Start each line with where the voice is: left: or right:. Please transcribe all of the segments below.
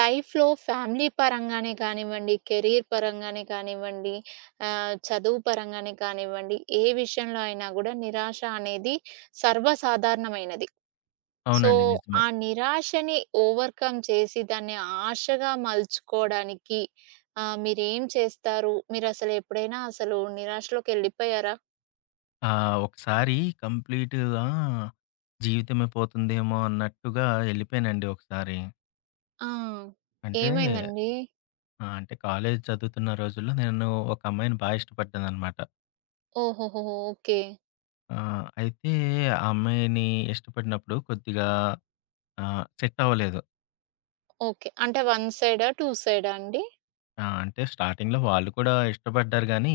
right: లైఫ్‌లో ఫ్యామిలీ పరంగానే కానివ్వండి, కెరియర్ పరంగానే కానివ్వండి, ఆహ్, చదువు పరంగానే కానివ్వండి, ఏ విషయంలో అయినా గుడా నిరాశ అనేది సర్వసాధారణమైనది. సో,
left: అవునండి. నిజమే.
right: ఆ నిరాశని ఓవర్కమ్ చేసి దాన్ని ఆశగా మల్చుకోవడానికి ఆహ్, మీరేం చేస్తారు? మీరసలు ఎప్పుడైనా అసలు నిరాశలోకెళ్ళిపోయారా?
left: ఆ! ఒకసారి కంప్లీటుగా, జీవితమే పోతుందేమో అన్నట్టుగా ఎళ్ళిపోయానండి ఒకసారి.
right: ఆ!
left: అంటే
right: ఏమైందండి?
left: ఆ! అంటే, కాలేజ్ చదువుతున్న రోజుల్లో నేను ఒక అమ్మాయిని బాగా ఇష్టపడ్డానన్నమాట.
right: ఓహోహోహో! ఓకే.
left: ఆ! అయితే ఆ అమ్మాయిని ఇష్టపడినప్పుడు కొద్దిగా ఆహ్, సెట్టవ్వలేదు.
right: ఓకే. అంటే వన్ సైడా? 2 సైడా అండి?
left: ఆ! అంటే స్టార్టింగ్‌లో వాళ్ళు కూడా ఇష్టపడ్డారు గానీ,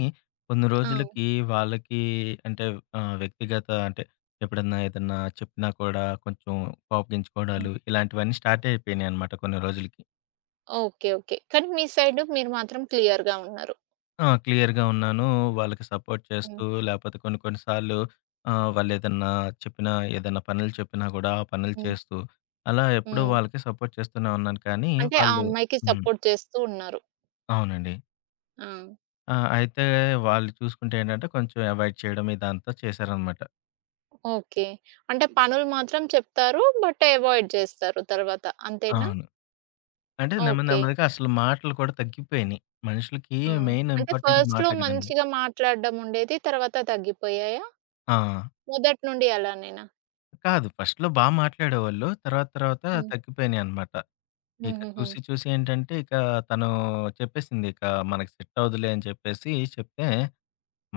left: కొన్ని
right: ఆ!
left: రోజులకి వాళ్ళకి అంటే ఆహ్, వ్యక్తిగత అంటే ఎప్పుడన్నా ఏదన్నా చెప్పినా కూడా, కొంచెం
right: హ్మ్.
left: కోపగించుకోవడాలు ఇలాంటివన్నీ స్టార్ట్ అయిపోయినాయన్నమాట కొన్ని రోజులకి.
right: ఓకే. ఓకే. కానీ మీ సైడు మీరు మాత్రం క్లియర్‌గా ఉన్నారు.
left: ఆ! క్లియర్‌గా ఉన్నాను. వాళ్ళకి సపోర్ట్
right: హ్మ్.
left: చేస్తూ లేకపోతే కొన్ని కొన్ని సార్లు ఆహ్, వాళ్లేదన్నా చెప్పినా, ఏదన్నా పనులు చెప్పినా గూడా ఆ పనులు
right: హ్మ్.
left: చేస్తూ అలా ఎప్పుడూ
right: హ్మ్.
left: వాళ్ళకి సపోర్ట్ చేస్తూనే ఉన్నాను కానీ
right: అంటే ఆ
left: వాళ్ళు
right: అమ్మాయికి
left: హ్మ్.
right: సపోర్ట్ చేస్తూ ఉన్నారు.
left: అవునండి.
right: ఆ!
left: ఆ! అయితే వాళ్ళు చూసుకుంటే ఏంటంటే కొంచెం అవాయిడ్ చేయడం ఇదంతా చేశారనమాట.
right: ఓకే. అంటే పనులు మాత్రం చెప్తారు. బట్ అవాయిడ్ చేస్తారు తరువాత. అంతేనా?
left: అవును. అంటే నెమ్మది
right: ఓకే.
left: నెమ్మదిగా అసలు మాటలు కూడా తగ్గిపోయినాయి. మనుషులకి
right: ఆ!
left: మెయిన్
right: అంటే
left: ఇంపార్టెంట్
right: ఫస్ట్‌లో
left: మాటలే కదండీ!
right: మంచిగా మాట్లాడడం ఉండేది. తరువాత తగ్గిపోయాయా?
left: ఆ!
right: మొదటి నుండి అలానేనా?
left: కాదు. ఫస్ట్‌లో బా మాట్లాడేవాళ్ళు. తర్వాత తర్వాత
right: హ్మ్.
left: తగ్గిపోయినియన్నమాట. ఇక
right: హుహుహు.
left: చూసి చూసి ఏంటంటే ఇక తను చెప్పేసిందిక. మనకు సెట్ అవ్వదులే అని చెప్పేసి చెప్తే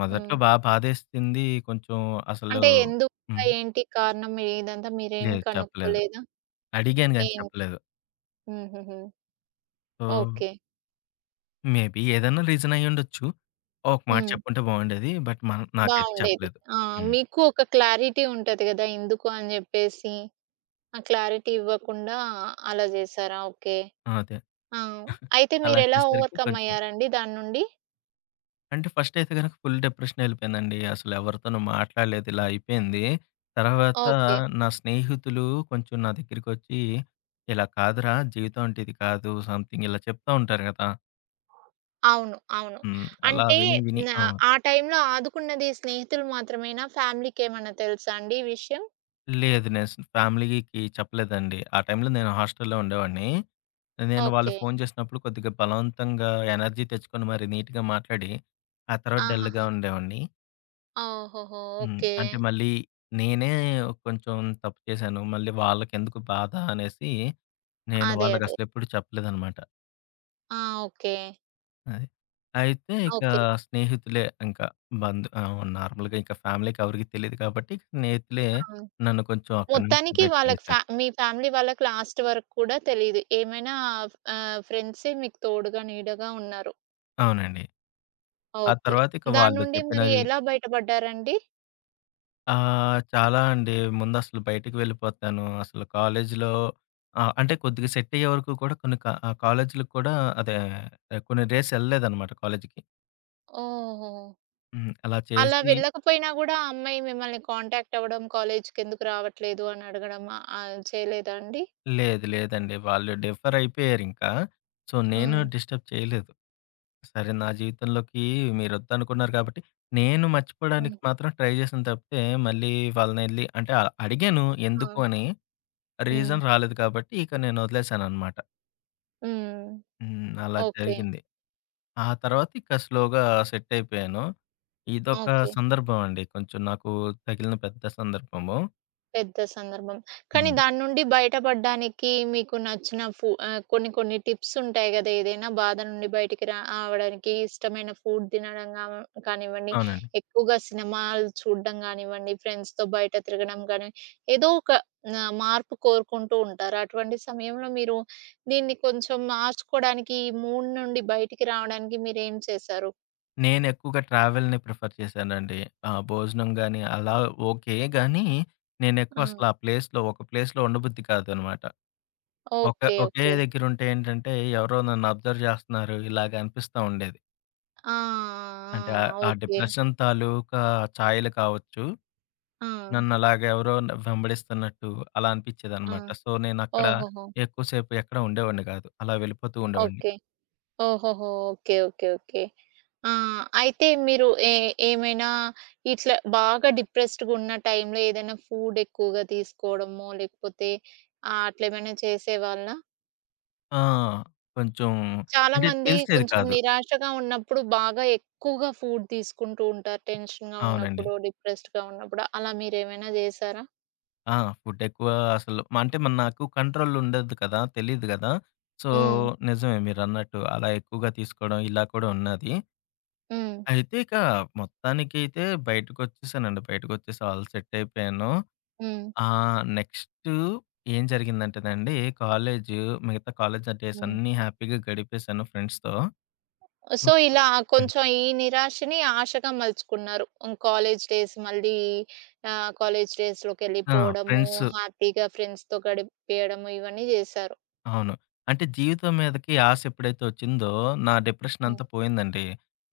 left: మొదట్లో
right: హ్మ్.
left: బా బాదేసింది. కొంచెం అసలు
right: అంటే ఎందుకు
left: హ్మ్.
right: ఏంటి కారణం ఇదంతా మీరేం
left: లేదు. చెప్పలేదు.
right: కనుక్కోలేదా?
left: అడిగాను గాని
right: ఏం
left: చెప్పలేదు.
right: హుహుహు.
left: ఓహ్!
right: ఓకే.
left: మేబి ఏదైనా రీజనయ్యుండొచ్చు. ఒక మాట
right: హ్మ్.
left: చెప్పుంటే బావుండేది. బట్, మ నాకైతే
right: బావుండేది.
left: చెప్పలేదు.
right: ఆ!
left: హ్మ్.
right: మీకు ఒక క్లారిటీ ఉంటది కదా‍! ఎందుకు అని చెప్పేసి, ఆ క్లారిటీ ఇవ్వకుండా అలా జేసారా? ఓకే.
left: ఆ! అదే.
right: ఆ! అయితే
left: అలా
right: మీరు ఎలా
left: చేసేసరికి
right: ఓవర్‌కమ్
left: కొంచెం.
right: అయ్యారండి దాన్నుండి.
left: అంటే, ఫస్ట్ అయితే గనుక ఫుల్ డిప్రెషనెళ్లిపోయానండి. అసలు ఎవరితోనూ మాట్లాడలేదు ఇలా అయిపోయింది. తర్వాత
right: ఓకే.
left: నా స్నేహితులు కొంచెం నా దగ్గరికొచ్చి, ఇలా కాదురా జీవితం, అంటే ఇది కాదు సమ్‌థింగ్ ఇలా చెప్తా ఉంటారు కదా.
right: అవును. అవును.
left: హ్మ్. అలా
right: అంటే
left: విని, విని
right: నా
left: ఆ!
right: ఆ టైంలో ఆదుకున్నది స్నేహితులు మాత్రమేనా ఫ్యామిలీకేమన్నా తెలుసాండి ఈ విషయం?
left: లేదు. నేను అస్ ఫ్యామిలీకి చెప్పలేదండి. ఆ టైంలో నేను హాస్ట‌లులో ఉండేవాడిని. నేను వాళ్ళు
right: ఓకే.
left: ఫోను చేసినప్పుడు, కొద్దిగా బలవంతంగా ఎనర్జీ తెచ్చుకొని మరి నీట్‌గా మాట్లాడి, ఆ తర్వాత డల్‌గా
right: ఆహాహా!
left: ఉండేవాడిని.
right: ఓహూహూ!
left: హ్మ్.
right: ఓకే.
left: అంటే మళ్ళీ నేనే కొంచెం తప్పు చేశాను. మళ్ళీ వాళ్ళకెందుకు బాధ అనేసి, నేను
right: అదే.
left: వాళ్ళకి
right: అదే.
left: అసలు ఎప్పుడు చెప్పలేదన్నమాట.
right: ఆ! ఓకే.
left: అయ్ అయితే ఇక
right: ఓకే.
left: స్నేహితులే ఇంకా బంధు ఆహ్, నార్మల్‌గా ఇంకా ఫ్యామిలీకి ఎవరికీ తెలీదు కాబట్టి, స్నేహితులే
right: అవును.
left: నన్ను కొంచెం అక్కడి నుంచి
right: మొత్తానికి వాళ్ళకి ఫ
left: బయటపడేసారు.
right: మీ ఫ్యామిలీ వాళ్ళకి లాస్ట్ వరకు కూడా తెలీదు. ఏమైనా ఆహ్, ఆహ్, ఫ్రెండ్సే మీకు తోడుగా, నీడగా ఉన్నారు.
left: అవునండి. ఆ
right: ఓకే.
left: తరువాత ఇక వాళ్ళు
right: దాన్నుండి మరి
left: చెప్పినవి
right: ఎలా బయటపడ్డారండి?
left: ఆ! చాలా అండి. ముందసలు బయటికి వెళ్ళిపోతాను. అసలు కాలేజీలో ఆహ్, అంటే కొద్దిగా సెట్ అయ్యేవరకు కూడా కొన్ని క ఆహ్, కాలేజీలకి కూడా అదే కొన్ని డేస్ ఎళ్ళలేదన్నమాట కాలేజికి.
right: ఓహోహో!
left: హ్మ్. అలా
right: అలా
left: చేసి
right: వెళ్ళకపోయినా గూడా ఆ అమ్మాయి మిమ్మల్ని కాంటాక్ట్ అవ్వడం, కాలేజ్‌‌కెందుకు రావట్లేదు? అని అడగడం ఆహ్, చేయలేదా అండి?
left: లేదు. లేదండి. వాళ్ళు డిఫర్ అయిపోయారింకా. సో, నేను
right: హ్మ్.
left: డిస్టర్బ్ చేయలేదు. సరే! నా జీవితంలోకి మీరొద్దనుకున్నారు కాబట్టి, నేను
right: హ్మ్.
left: మర్చిపోవడానికి మాత్రం ట్రై చేశాను తప్పితే, మళ్ళీ వాళ్ళనెళ్లి అంటే అడిగాను
right: ఆ!
left: ఎందుకు అని.
right: హ్మ్.
left: రీజన్ రాలేదు కాబట్టి ఇక నేనొదిలేసాననమాట.
right: హ్మ్.
left: హ్మ్. అలా
right: ఓకే.
left: జరిగింది. ఆ తర్వాతిక స్లోగా సెట్ అయిపోయాను. ఇదొక
right: ఓకే.
left: సందర్భం అండి. కొంచెం నాకు తగిలిన పెద్ద సందర్భము.
right: పెద్ద సందర్భం. కానీ,
left: హ్మ్.
right: దాని నుండి బయట పడ్డానికి, మీకు నచ్చిన ఫు ఆహ్, కొన్ని, కొన్ని టిప్స్ ఉంటాయి గదా, ఏదైనా బాధ నుండి బయటికి రావడానికి ఇష్టమైన ఫుడ్ తినడం గా కానివ్వండి,
left: అవునండి.
right: ఎక్కువగా సినిమాలు చూడడం గానివ్వండి ఫ్రెండ్స్‌‌తో బయట తిరగడం గాని, ఏదో ఒక న మార్పు కోరుకుంటూ ఉంటారు అటువంటి సమయంలో మీరు దీన్ని కొంచెం మార్చుకోవడానికి, ఈ మూడ్ నుండి బయటికి రావడానికి మీరు ఏం చేసారు?
left: నేనెక్కువగా ట్రావెల్‌ని ప్రిఫర్ చేశానండి. ఆ భోజనం గాని, అలా ఓకే గాని, నేను ఎక్కువసల
right: హ్మ్.
left: ఆ ప్లే‌స్‌లో ఒక ప్లేస్‌లో ఉండబుద్ధి కాదన్నమాట. ఒక
right: ఓకే.
left: ఒకే
right: ఓకే.
left: దగ్గరుంటే ఏంటంటే, ఎవరో నన్ను అబ్జర్వ్ జేస్తున్నారు ఇలాగ అనిపిస్తా ఉండేది.
right: ఆ!
left: అంటే ఆహ్,
right: ఆ! ఆ!
left: ఆ
right: ఓకే.
left: డిప్రెషన్ తాలూకా ఛాయలు కావచ్చు.
right: ఆ!
left: నన్నలాగా ఎవరో వెంబడిస్తున్నట్టు అలా
right: ఆ!
left: అనిపిచ్చేదనమాట. సొ, నేనక్కడ
right: ఓహోహో!
left: ఎక్కువ సేపు ఎక్కడ ఉండేవాడిని గాదు. అలా వెళ్ళిపోతూ ఉండేవాడిని.
right: ఓకే. ఓహోహో! ఓకే. ఓకే. ఓకే. ఆ! అయితే మీరు ఎ ఏమైనా ఇట్లా బాగా డిప్రెస్డ్‌గా ఉన్న టైంలో ఏదైనా ఫుడ్ ఎక్కువగా తీసుకోవడమో, లేకపోతే ఆహ్, అట్లా ఏమైనా చేసేవాళ్ళా?
left: ఆ! కొంచెం
right: చాలా
left: అంటే
right: మంది
left: తెలిసేది
right: కొంచెం
left: కాదు.
right: నిరాశగా ఉన్నప్పుడు బాగా ఎక్కువగా ఫుడ్ తీసుకుంటూ ఉంటారు. టెన్షన్‌గా
left: అవునండి.
right: ఉన్నప్పుడు డిప్రెస్డ్‌గా ఉన్నప్పుడు అలా మీరేమైనా జేసారా?
left: ఆ! ఫుడ్ ఎక్కువ అసలు అంటే నాకు కంట్రోల్ ఉండదు కదా! తెలీదు గదా! సో,
right: హ్మ్.
left: నిజమే మీరన్నట్టు అలా ఎక్కువగా తీసుకోవడం ఇలా కూడా ఉన్నాది.
right: హ్మ్.
left: అయితే ఇక మొత్తానికి అయితే బయటకొచ్చేసానండి. బయటకొచ్చేసి ఆల్ సెట్ అయిపోయాను.
right: హ్మ్.
left: ఆహ్, నెక్స్టు ఏం జరిగిందంటేనండి, కాలేజు మిగతా కాలేజ్ డేస్
right: హ్మ్.
left: అన్నీ హ్యాపీగా గడిపేసాను ఫ్రెండ్స్‌తో.
right: సో,
left: మొత్తం.
right: ఇలా
left: హ్మ్.
right: కొంచెం ఈ నిరాశని ఆశగా మలుచుకున్నారు. హ్మ్. కాలేజ్ డేస్ మళ్ళీ ఆహ్, కాలేజ్
left: ఆ!
right: డేస్‌లోకెళ్ళిపోవడము,
left: ఫ్రెండ్సు
right: హ్యాపీగా ఫ్రెండ్స్‌తో గడిపియడము ఇవన్నీ చేశారు.
left: అవును. అంటే జీవితం మీదకి ఆశ ఎప్పుడైతే ఒచ్చిందో, నా డిప్రెషన్
right: హ్మ్.
left: అంతా పోయిందండి.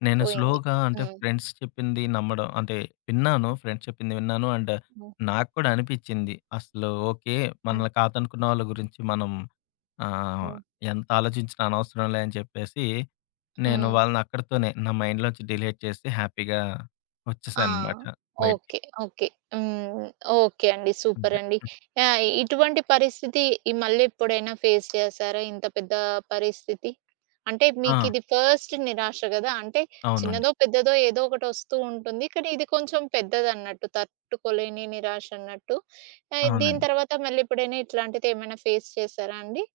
left: నేను
right: పోయింది.
left: స్లోగా అంటే
right: హ్మ్.
left: ఫ్రెండ్స్ చెప్పింది నమ్మడం అంటే, విన్నాను. ఫ్రెండ్స్ చెప్పింది విన్నాను. అండ్
right: హ్మ్.
left: నాకు కూడా అనిపిచింది అసలు ఓకే.
right: హ్మ్.
left: మనల్ని కాదనుకున్న వాళ్ళ గురించి మనం ఆహ్,
right: హ్మ్.
left: ఎంత ఆలోచించిన అనవసరంలే అని చెప్పేసి, నేను
right: హ్మ్.
left: వాళ్ళనక్కడితోనే నా మైండ్‌లో నుంచి డిలీట్ చేసి హ్యాపీగా
right: ఆ!
left: ఒచ్చేసాననమాట బయటికి.
right: ఓకే. ఓకే. హ్మ్. ఓకే అండి.
left: అంతే.
right: సూపరండి! ఆహ్, ఇటువంటి పరిస్థితి ఇ మళ్ళీ ఎప్పుడైనా ఫేస్ చేసారా? ఇంత పెద్ద పరిస్థితి? అంటే మీకు
left: ఆ!
right: ఇది ఫస్ట్ నిరాశ కదా! అంటే
left: అవునండి.
right: చిన్నదో, పెద్దదో ఏదోకటొస్తూ ఉంటుంది కానీ, ఇది కొంచెం పెద్దదన్నట్టు తట్టుకోలేని నిరాశన్నట్టు. ఆహ్, దీని
left: అవునండి.
right: తర్వాత మళ్ళీ ఎప్పుడైనా ఇట్లాంటివేమైనా ఫేస్ చేసారా అండి?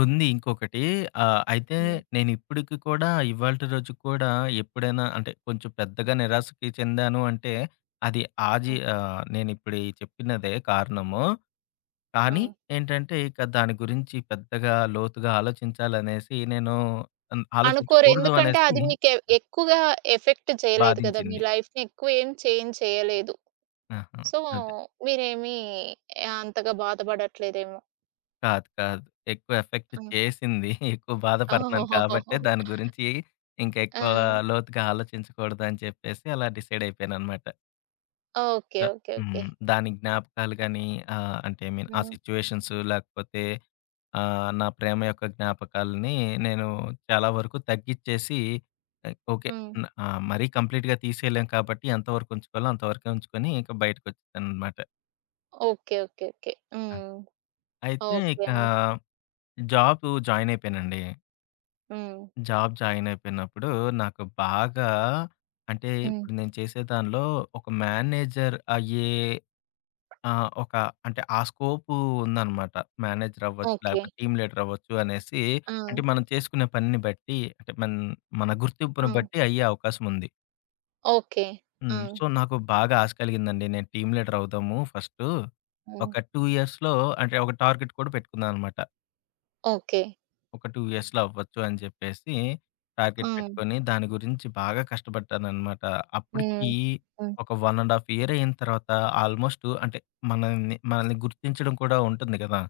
left: ఉంది ఇంకొకటి. ఆహ్, అయితే
right: హ్మ్.
left: నేనిప్పుడికి కూడా ఇవాల్టి రోజుకి కూడా ఎప్పుడైనా అంటే కొంచెం పెద్దగా నిరాశకి చెందాను అంటే అది ఆ జీ
right: హ్మ్.
left: ఆహ్, నేనిప్పుడు ఈ చెప్పినదే కారణము. కానీ
right: ఆ!
left: ఏంటంటే, ఇక దాని గురించి పెద్దగా, లోతుగా ఆలోచించాలనేసి నేను అన్
right: అనుకోరు.
left: ఆలోచించకూడదు
right: ఎందుకంటే,
left: అనేసి
right: అది మీకు ఎక్కువగా ఎఫెక్ట్ చేయలేదు గదా! మీ
left: బాధించింది.
right: లైఫ్‌ని ఎక్కువ ఏం చేంజ్ చేయలేదు.
left: ఆహా!
right: సో
left: అదే.
right: మీరేమి అంతగా బాధ పడట్లేదేమో!
left: కాదు. కాదు. ఎక్కువ ఎఫెక్ట్
right: హ్మ్.
left: చేసింది. ఎక్కువ బాధపడుతున్నాను కాబట్టే దాని గురించి ఇంకా ఎక్కువ
right: ఆ!
left: లోతుగా ఆలోచించకూడదని చెప్పేసి అలా డిసైడ్ అయిపోయానన్నమాట.
right: ఓకే.
left: క
right: ఓకే. ఓకే.
left: హ్మ్. దాని జ్ఞాపకాలు గానీ ఆహ్, అంటే ఐ మీన్ ఆ
right: హ్మ్.
left: సిట్యుయేషన్సు లేకపోతే ఆహ్, నా ప్రేమ యొక్క జ్ఞాపకాల్ని నేను చాలా వరకు తగ్గిచ్చేసి ఓకే.
right: హ్మ్.
left: ఆహ్, మరీ కంప్లీట్‌గా తీసేయలేం కాబట్టి ఎంతవరకు ఉంచుకోవాలో అంతవరకే ఉంచుకొని ఇంకా బయటకొచ్చేసానన్నమాట.
right: ఓకే. ఓకే. ఓకే.
left: ఆ!
right: హ్మ్.
left: అయితే
right: ఓకే
left: ఇకా
right: అండి.
left: జాబు జాయినయిపోయానండి.
right: హ్మ్.
left: జాబ్ జాయినయిపోయినప్పుడు నాకు బాగా అంటే
right: హ్మ్.
left: ఇప్పుడు నేను చేసే దానిలో ఒక మేనేజర్ అయ్యే ఆహ్, ఒక అంటే ఆ స్కోపు ఉందన్నమాట. మేనేజర్ అవ్వచ్చు.
right: ఓకే.
left: లేకపోతే, టీమ్ లీడర్ అవ్వొచ్చు అనేసి, అంటే
right: ఆ!
left: మనం చేసుకునే పనిని బట్టి అంటే మన మన
right: ఆ!
left: గుర్తింపును బట్టి అయ్యే అవకాశముంది.
right: ఓకే.
left: హ్మ్.
right: ఆ!
left: సో, నాకు బాగా ఆశ కలిగిందండి. నేను టీమ్ లీడర్ అవుదాము ఫస్టు,
right: హ్మ్.
left: ఒక 2 ఇయర్స్‌లో అంటే ఒక టార్గెట్ కూడా పెట్టుకున్నానన్నమాట.
right: ఓకే.
left: ఒక 2 ఇయర్స్‌లో అవ్వచ్చు అని జెప్పేసి, టార్గెట్
right: ఆ!
left: పెట్టుకొని, దాని గురించి బాగా కష్టపడ్డానన్నమాట. అప్పుడికి
right: హ్మ్. హ్మ్.
left: ఒక 1 ½ ఇయర్ అయిన తర్వాత ఆల్‌మొ‌స్టు అంటే మనల్ని మనల్ని గుర్తించడం కూడా ఉంటుంది గదా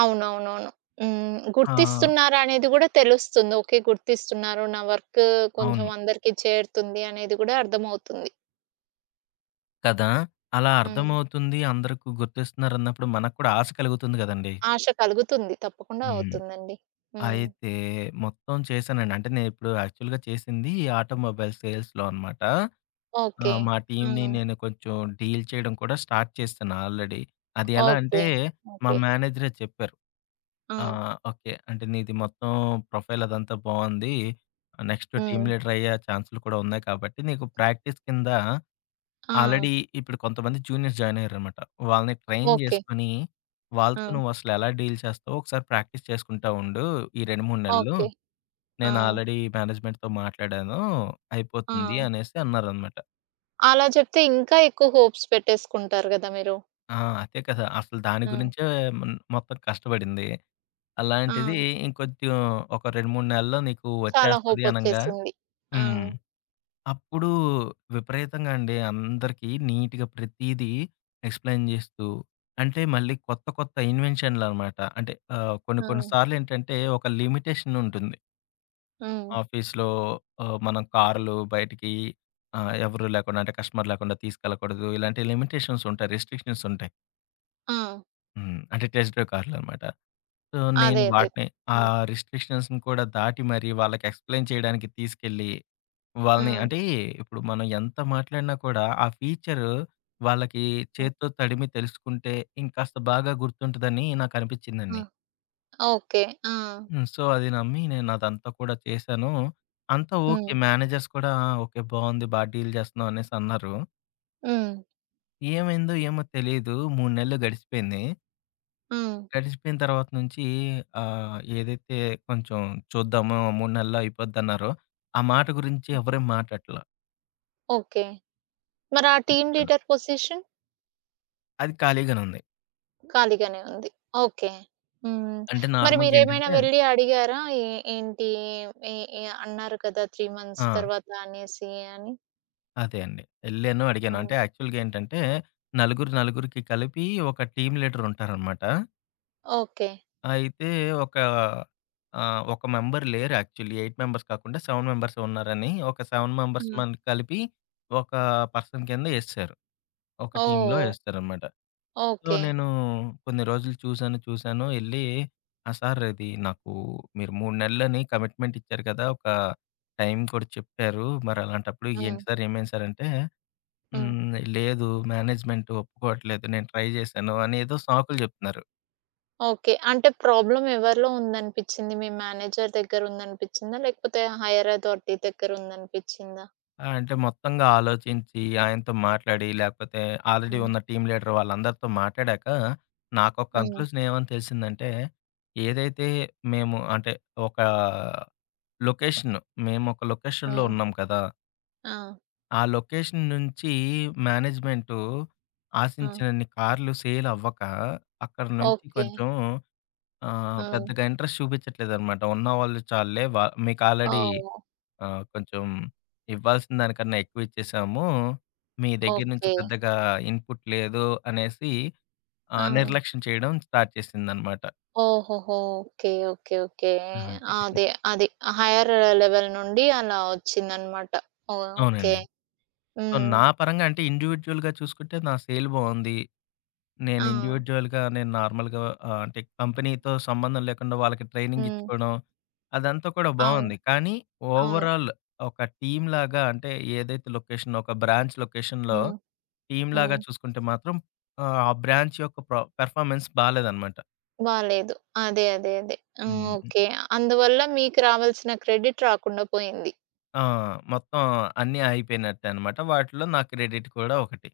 right: అవునవునవును. హ్మ్.
left: ఆ!
right: గుర్తిస్తున్నారనేది గూడా తెలుస్తుంది. ఓకే గుర్తిస్తున్నారు, నా వర్కు కొంచెం
left: అవును.
right: అందరికి చేరుతుంది అనేది గూడా అర్థమవుతుంది.
left: కదా! అలా
right: హ్మ్.
left: అర్థమవుతుంది అందరికి గుర్తిస్తున్నారన్నప్పుడు, మనకు కూడా ఆశ కలుగుతుంది గదండీ!
right: ఆశ కలుగుతుంది. తప్పకుండా
left: హ్మ్.
right: అవుతుందండి. హ్మ్.
left: అయితే మొత్తం చేశానండి. అంటే, నేనిప్పుడు యాక్చువల్‌గా చేసింది ఈ ఆటోమొబైల్ సేల్స్‌లో అనమాట. ఆ!
right: ఓకే.
left: మా టీమ్‌ని
right: హ్మ్.
left: నేను కొంచెం, డీల్ చేయడం కూడా స్టార్ట్ చేశాను ఆల్రెడీ. అది ఎలా అంటే,
right: ఓకే.
left: మా
right: ఓకే.
left: మేనేజరే చెప్పారు. ఆ!
right: ఆ!
left: ఓకే. "అంటే నీది మొత్తం ప్రొఫైల్ అదంతా బావుంది. నెక్స్ట్ టీమ్
right: హ్మ్.
left: లీడర్ అయ్యే ఛాన్సులు కూడా ఉన్నాయి కాబట్టి, నీకు ప్రాక్టీస్ కింద"
right: ఆ!
left: ఆల్రెడీ ఇప్పుడు కొంతమంది జూనియర్స్ జాయినయ్యారనమాట. "వాళ్ళని ట్రైన్
right: ఓకే.
left: జేసుకొని, వాళ్ళతో
right: ఆ!
left: నువ్వు అసలెలా డీల్ చేస్తావో ఒకసారి ప్రాక్టీస్ చేసుకుంటా ఉండు ఈ 2, 3 నెలలు.
right: ఓకే.
left: నేను
right: ఆ!
left: ఆల్రెడీ మేనేజ్మెంట్‌తో మాట్లాడాను
right: ఆ!
left: అయిపోతుంది," అనేసి అన్నారన్నమాట.
right: అలా చెప్తే ఇంకా ఎక్కువ హోప్స్ పెట్టేసుకుంటారు గదా మీరు!
left: ఆ! అదే కదా! అసలు దాని
right: హ్మ్.
left: గురించే హ్మ్, మొత్తం కష్టపడింది. అలాంటిది
right: ఆ!
left: ఇంకొంచెం ఒక 2, 3 నెలల్లో నీకు
right: చాలా
left: వచ్చేస్తది అనంగా
right: హోపొచ్చేసింది. ఆ!
left: హ్మ్. అప్పుడు విపరీతంగా అండి అందరికీ నీట్‌‌గా ప్రతీదీ ఎక్స్‌ప్లె‌యిన్ జేస్తూ అంటే మళ్ళీ కొత్త, కొత్త ఇన్వెన్షన్‌లనమాట అంటే ఆహ్, కొన్ని, కొన్ని
right: ఆ!
left: సార్లేంటంటే ఒక లిమిటేషనుంటుంది.
right: హ్మ్.
left: ఆఫీసు‌లో ఆహ్, మనం కారు‌లో బయటికి ఆహ్, ఎవరు లేకుండా, అంటే కస్టమర్ లేకుండా తీసుకెళ్లకూడదు. ఇలాంటి లిమిటేషన్సుంటాయి. రిస్ట్రిక్షన్స్‌ ఉంటాయి.
right: ఆ!
left: హ్మ్. అంటే టెస్ట్ డ్రైవ్ కార్లన్నమాట. సో,
right: అదే.
left: నేను
right: అదే.
left: వాటిని ఆ
right: హ్మ్.
left: రిస్ట్రిక్షన్స్‌ని కూడా దాటి మరి వాళ్ళకి ఎక్స్‌ప్లేయిన్ చేయడానికి తీసుకెళ్ళి, వాళ్ళని
right: ఆ!
left: అంటే ఇప్పుడు మనం ఎంత మాట్లాడినా కూడా, ఆ ఫీచరు వాళ్ళకి
right: ఆ!
left: చేత్తో తడిమి తెలుసుకుంటే, ఇంకాస్త బాగా గుర్తుంటుందని
right: ఆ!
left: నాకనిపిచ్చిందండి.
right: ఓకే. ఆ!
left: హ్మ్. సో, అది నమ్మి నేనదంతా కూడా చేశాను. అంతా ఓకే.
right: హ్మ్.
left: మేనేజర్స్ కూడా ఓకే బావుంది. బాగా డీల్ చేస్తున్నాం అనేసన్నారు.
right: హ్మ్.
left: ఏమైందో! ఏమో! తెలీదు. 3 నెలలు గడిసిపోయింది.
right: హ్మ్.
left: గడిచిపోయిన తర్వాత నుంచి ఆహ్, ఏదైతే కొంచెం చూద్దాము 3 నెలల్లో అయిపోద్దన్నారో ఆ మాట గురించి
right: హ్మ్.
left: ఎవరు మాట్లాడట్ల.
right: ఓకే. మరి ఆ టీమ్
left: చూశాను.
right: Leader position?
left: అది ఖాళీగానే ఉంది.
right: ఖాళీగానే ఉంది. ఓకే. హ్మ్.
left: అంటే
right: మరి
left: నార్మల్‌గా ఏంటంటే
right: మీరేమైనా వెళ్లి అడిగారా? ఎ ఏంటి ఇ ఇ అన్నారు కదా 3 మంత్స్
left: ఆ!
right: తరువాత అనేసి అని?
left: అదే అండి. యేళ్ళాను అడిగాను.
right: హ్మ్.
left: అంటే యాక్చువల్‌గా ఏంటంటే నలుగురు, నలుగురికి కలిపి ఒక టీమ్ లీడరుంటారన్నమాట.
right: ఓకే.
left: అయితే! ఒక ఆహ్, ఒక మెంబర్ లేరు యాక్చువల్లీ, 8 మెంబర్స్ కాకుండా 7 మెంబర్స్ ఉన్నారని ఒక 7 మెంబెర్స్
right: హ్మ్.
left: మన కలిపి ఒక పర్సన్ కింద ఎసేసారు. ఒక టీమ్‌లో
right: ఓహ్!
left: ఎసారనమాట.
right: ఓహ్!
left: So,
right: okay.
left: నేను కొన్ని రోజులు చూసాను, చూసాను, ఎళ్ళి "ఆహ్, సార్ ఇది నాకు మీరు 3 నెలలని కమిట్మెంట్ ఇచ్చారు గదా! ఒక టైం కూడా చెప్పారు. మరలాంటప్పుడు ఏంటి
right: హ్మ్.
left: సార్? ఏమైంది సార్?" అంటే.
right: హ్మ్.
left: హ్మ్, "లేదు, మేనేజ్మెంట్ ఒప్పుకోవట్లేదు. నేను ట్రై జేశాను" అని ఏదో సాకులు జెప్తున్నారు.
right: ఓకే. అంటే ప్రాబ్లమ్ ఎవరిలో ఉంది అనిపిచ్చింది? మీ మేనేజర్ దగ్గర ఉందనిపిచ్చిందా లేకపోతే హైయర్ అథారిటీ దగ్గర ఉందనిపిచ్చిందా?
left: ఆ! అంటే మొత్తంగా అలోచించి, ఆయనతో మాట్లాడి, లేపోతే ఆల్రెడీ
right: హ్మ్.
left: ఉన్న టీమ్ లీడర్ వాళ్ళందరితో మాట్లాడాక, నాకోక
right: హ్మ్.
left: కంక్లూజన్ ఏమని తెలిసిందంటే, ఏదైతే మేము, అంటే ఒక లొకేషన్ మేముక లొకేషన్‌లో
right: హ్మ్.
left: ఉన్నాం కదా!
right: ఆ!
left: ఆ లొకేషన్ నుంచి, మేనేజ్మెంటు
right: ఆ!
left: ఆశించినన్ని కార్లు సేల్ అవ్వక, అక్కడి నుంచి
right: ఓకే.
left: కొంచెం ఆహ్‌,
right: హ్మ్.
left: పెద్దగా ఇంట్రెస్ట్ చూపిచ్చట్లేదనమాట ఉన్నవాళ్ళు చాలులే. వ మీకు ఆల్రెడీ
right: ఓహ్!
left: ఆహ్, కొంచెం ఇవ్వాల్సిన దానికన్నా ఎక్కువిచ్చేసాము, మీ దగ్గర నుంచి
right: ఓకే.
left: పెద్దగా ఇన్‌పుట్ లేదు అనేసి ఆహ్,
right: ఆ!
left: నిర్లక్ష్యం చేయడం స్టార్ట్ చేసిందనమాట.
right: ఓహోహో! ఓకే. ఓకే. ఓకే.
left: ఆ! అంతే.
right: ఆ! అదే. అది. ఆ హైయ్యర్ లెవెల్ నుండి అలా వచ్చిందన్నమాట. ఓకే.
left: అవునండి. సో,
right: హ్మ్.
left: నా పరంగా అంటే ఇండివిడ్యుయల్‌గా చూసుకుంటే, నా సేల్ బావుంది. నేను
right: ఆ!
left: ఇండివిడ్యుయల్‌గా నేను నార్మల్‌గా ఆహ్, అంటే కంపెనీతో సంబంధం లేకుండా వాళ్ళకి ట్రైనింగ్
right: హ్మ్.
left: ఇచ్చుకోవడం, అదంతా కూడా
right: అవును.
left: బావుంది. కానీ
right: అవును.
left: ఓవరాల్ ఒక టీమ్‌లాగా అంటే ఏదైతే లొకేషన్, ఒక బ్రాంచ్ లొకేషన్‌లో
right: హ్మ్. హ్మ్.
left: టీమ్‌లాగా చూసుకుంటే మాత్రం ఆహ్, ఆ బ్రాంచ్ యొక్క ప్ర పర్‌ఫార్మెన్స్ బాలేదన్నమాట.
right: బాలేదు. అదే. అదే. అదే.
left: హ్మ్.
right: హ్మ్.
left: హ్మ్.
right: ఓకే. అందువల్ల మీకు రావాల్సిన క్రెడిట్ రాకుండా పోయింది.
left: ఆ! మొత్తం అన్నీ ఆగిపోయినట్టే అనమాట. వాటిలో నా క్రెడిట్ కూడా ఒకటి.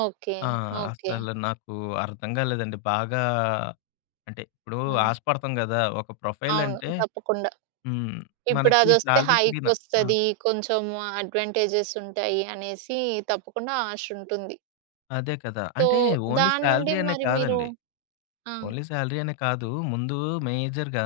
right: ఓకే.
left: ఆ!
right: ఓకే.
left: అసలు నాకు అర్థం గాలేదండి. బాగా, అంటే ఇప్పుడు
right: హ్మ్.
left: ఆశపడతాం గదా! ఒక ప్రొఫైల్
right: అవును.
left: అంటే
right: తప్పకుండా.
left: హ్మ్. మనకి
right: ఇప్పుడదొస్తే
left: సాలరీ పెరిగిన ఆ!
right: హైకొస్తది కొంచెం అడ్వాంటేజెస్ ఉంటాయి అనేసి తప్పకుండా ఆశుంటుంది.
left: అదే కదా!
right: సో
left: అంటే ఓన్లీ
right: దాన్నుండి
left: సాలరీ అనే
right: మరి మీరు
left: కాదండి.
right: ఆ!
left: ఓన్లీ సాలరీ అనే కాదు. ముందు మేజర్‌గా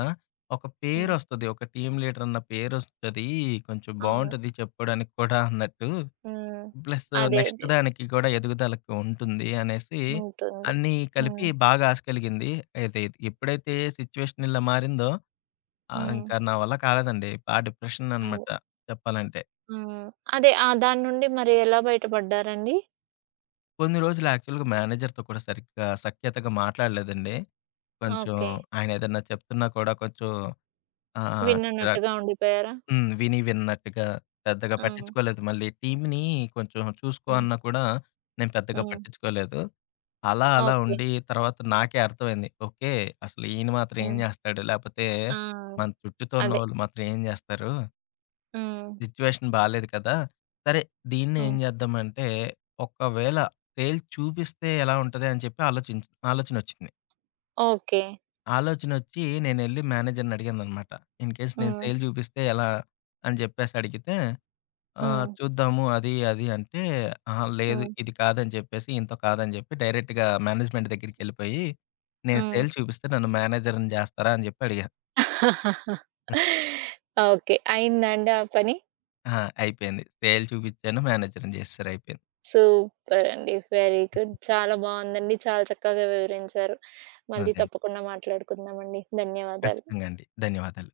left: ఒక
right: హ్మ్.
left: పేరొస్తది. ఒక టీమ్ లీడరన్న పేరొస్తది. కొంచెం
right: అవును.
left: బావుంటది చెప్పుకోవడానికి కూడా అన్నట్టు.
right: హ్మ్.
left: ప్లస్సు
right: అదే.
left: నెక్స్ట్
right: అదే.
left: దానికి కూడా ఎదుగుదలకి ఉంటుంది అనేసి
right: ఉంటుంది.
left: అన్నీ కలిపి
right: హ్మ్.
left: బాగా ఆశ కలిగింది. ఏది ఎప్పుడైతే సిట్యుయేషన్ ఇలా మారిందో ఆహ్,
right: హ్మ్.
left: ఇంకా నా వల్ల కాలేదండి. బా
right: అదే.
left: డిప్రెషననమాట చెప్పాలంటే.
right: హ్మ్. అదే. ఆ దాన్నుండి మరి ఎలా బయటపడ్డారండి?
left: కొన్ని రోజులు యాక్చువల్‌గా మేనేజర్‌తో కూడా సరిగ్గా సఖ్యతగా మాట్లాడలేదండి. కొంచెం
right: ఓకే.
left: ఆయన ఏదైనా చెప్తున్నా కూడా కొంచెం ఆహ్, చిరాకు
right: విననట్టుగా ఉండిపోయారా?
left: హ్మ్. విని విన్నట్టుగా పెద్దగా
right: హ్మ్.
left: పట్టిచ్చుకోలేదు. మళ్ళీ టీమ్‌ని కొంచెం చూసుకో
right: హ్మ్.
left: అన్నా కూడా, నేను పెద్దగా
right: హ్మ్.
left: పట్టిచ్చుకోలేదు. అలా అలా
right: ఓకే.
left: ఉండి తర్వాత నాకే అర్థమైంది. ఓకే. అసలు ఈయన మాత్రం ఏం
right: హ్మ్.
left: జేస్తాడు? లేపోతే
right: ఆ!
left: మన చుట్టుతో
right: అదే.
left: ఉన్నవాళ్ళు మాత్రం ఏం జేస్తారు?
right: హ్మ్.
left: సిట్యుయేషన్ బాలేదు కదా! సరే దీన్ని ఏం
right: హ్మ్.
left: చేద్దాం అంటే, ఒకవేళ సేల్స్ చూపిస్తే ఎలా ఉంటది అని చెప్పి ఆలోచించి ఆలోచనొచ్చింది.
right: ఓకే.
left: ఆలోచనొచ్చి నేనెళ్ళి మేనేజర్‌ని అడిగాననమాట. ఇన్‌‌కేస్ నేను
right: హ్మ్.
left: సేల్ చూపిస్తే ఎలా? అని జెప్పేసడిగితే ఆహ్,
right: హ్మ్.
left: చూద్దాము అది, అది అంటే అహా! లేదు
right: హ్మ్.
left: ఇది కాదని చెప్పేసి ఇయనతో కాదని చెప్పి డైరెక్ట్‌గా మేనేజ్మెంట్ దగ్గరికెళ్ళిపోయి నేను
right: హ్మ్.
left: సేల్ చూపిస్తే నన్ను మేనేజర్‌ని జేస్తారా అని చెప్పి అడిగా? హ్మ్.
right: ఓకే. అయిందాండి ఆ పని?
left: ఆ! అయిపోయింది. సేల్ చూపిచ్చాను మేనేజర్‌ని చేసేసారు. అయిపోయింది.
right: సూపర్ అండి. Very good. చాలా బావుందండి. చాలా చక్కగా వివరించారు.
left: అదే
right: మళ్ళి
left: అండి.
right: తప్పకుండా మాట్లాడుకుందామండి. ధన్యవాదాలు.
left: ఖచ్చితంగండి. ధన్యవాదాలు.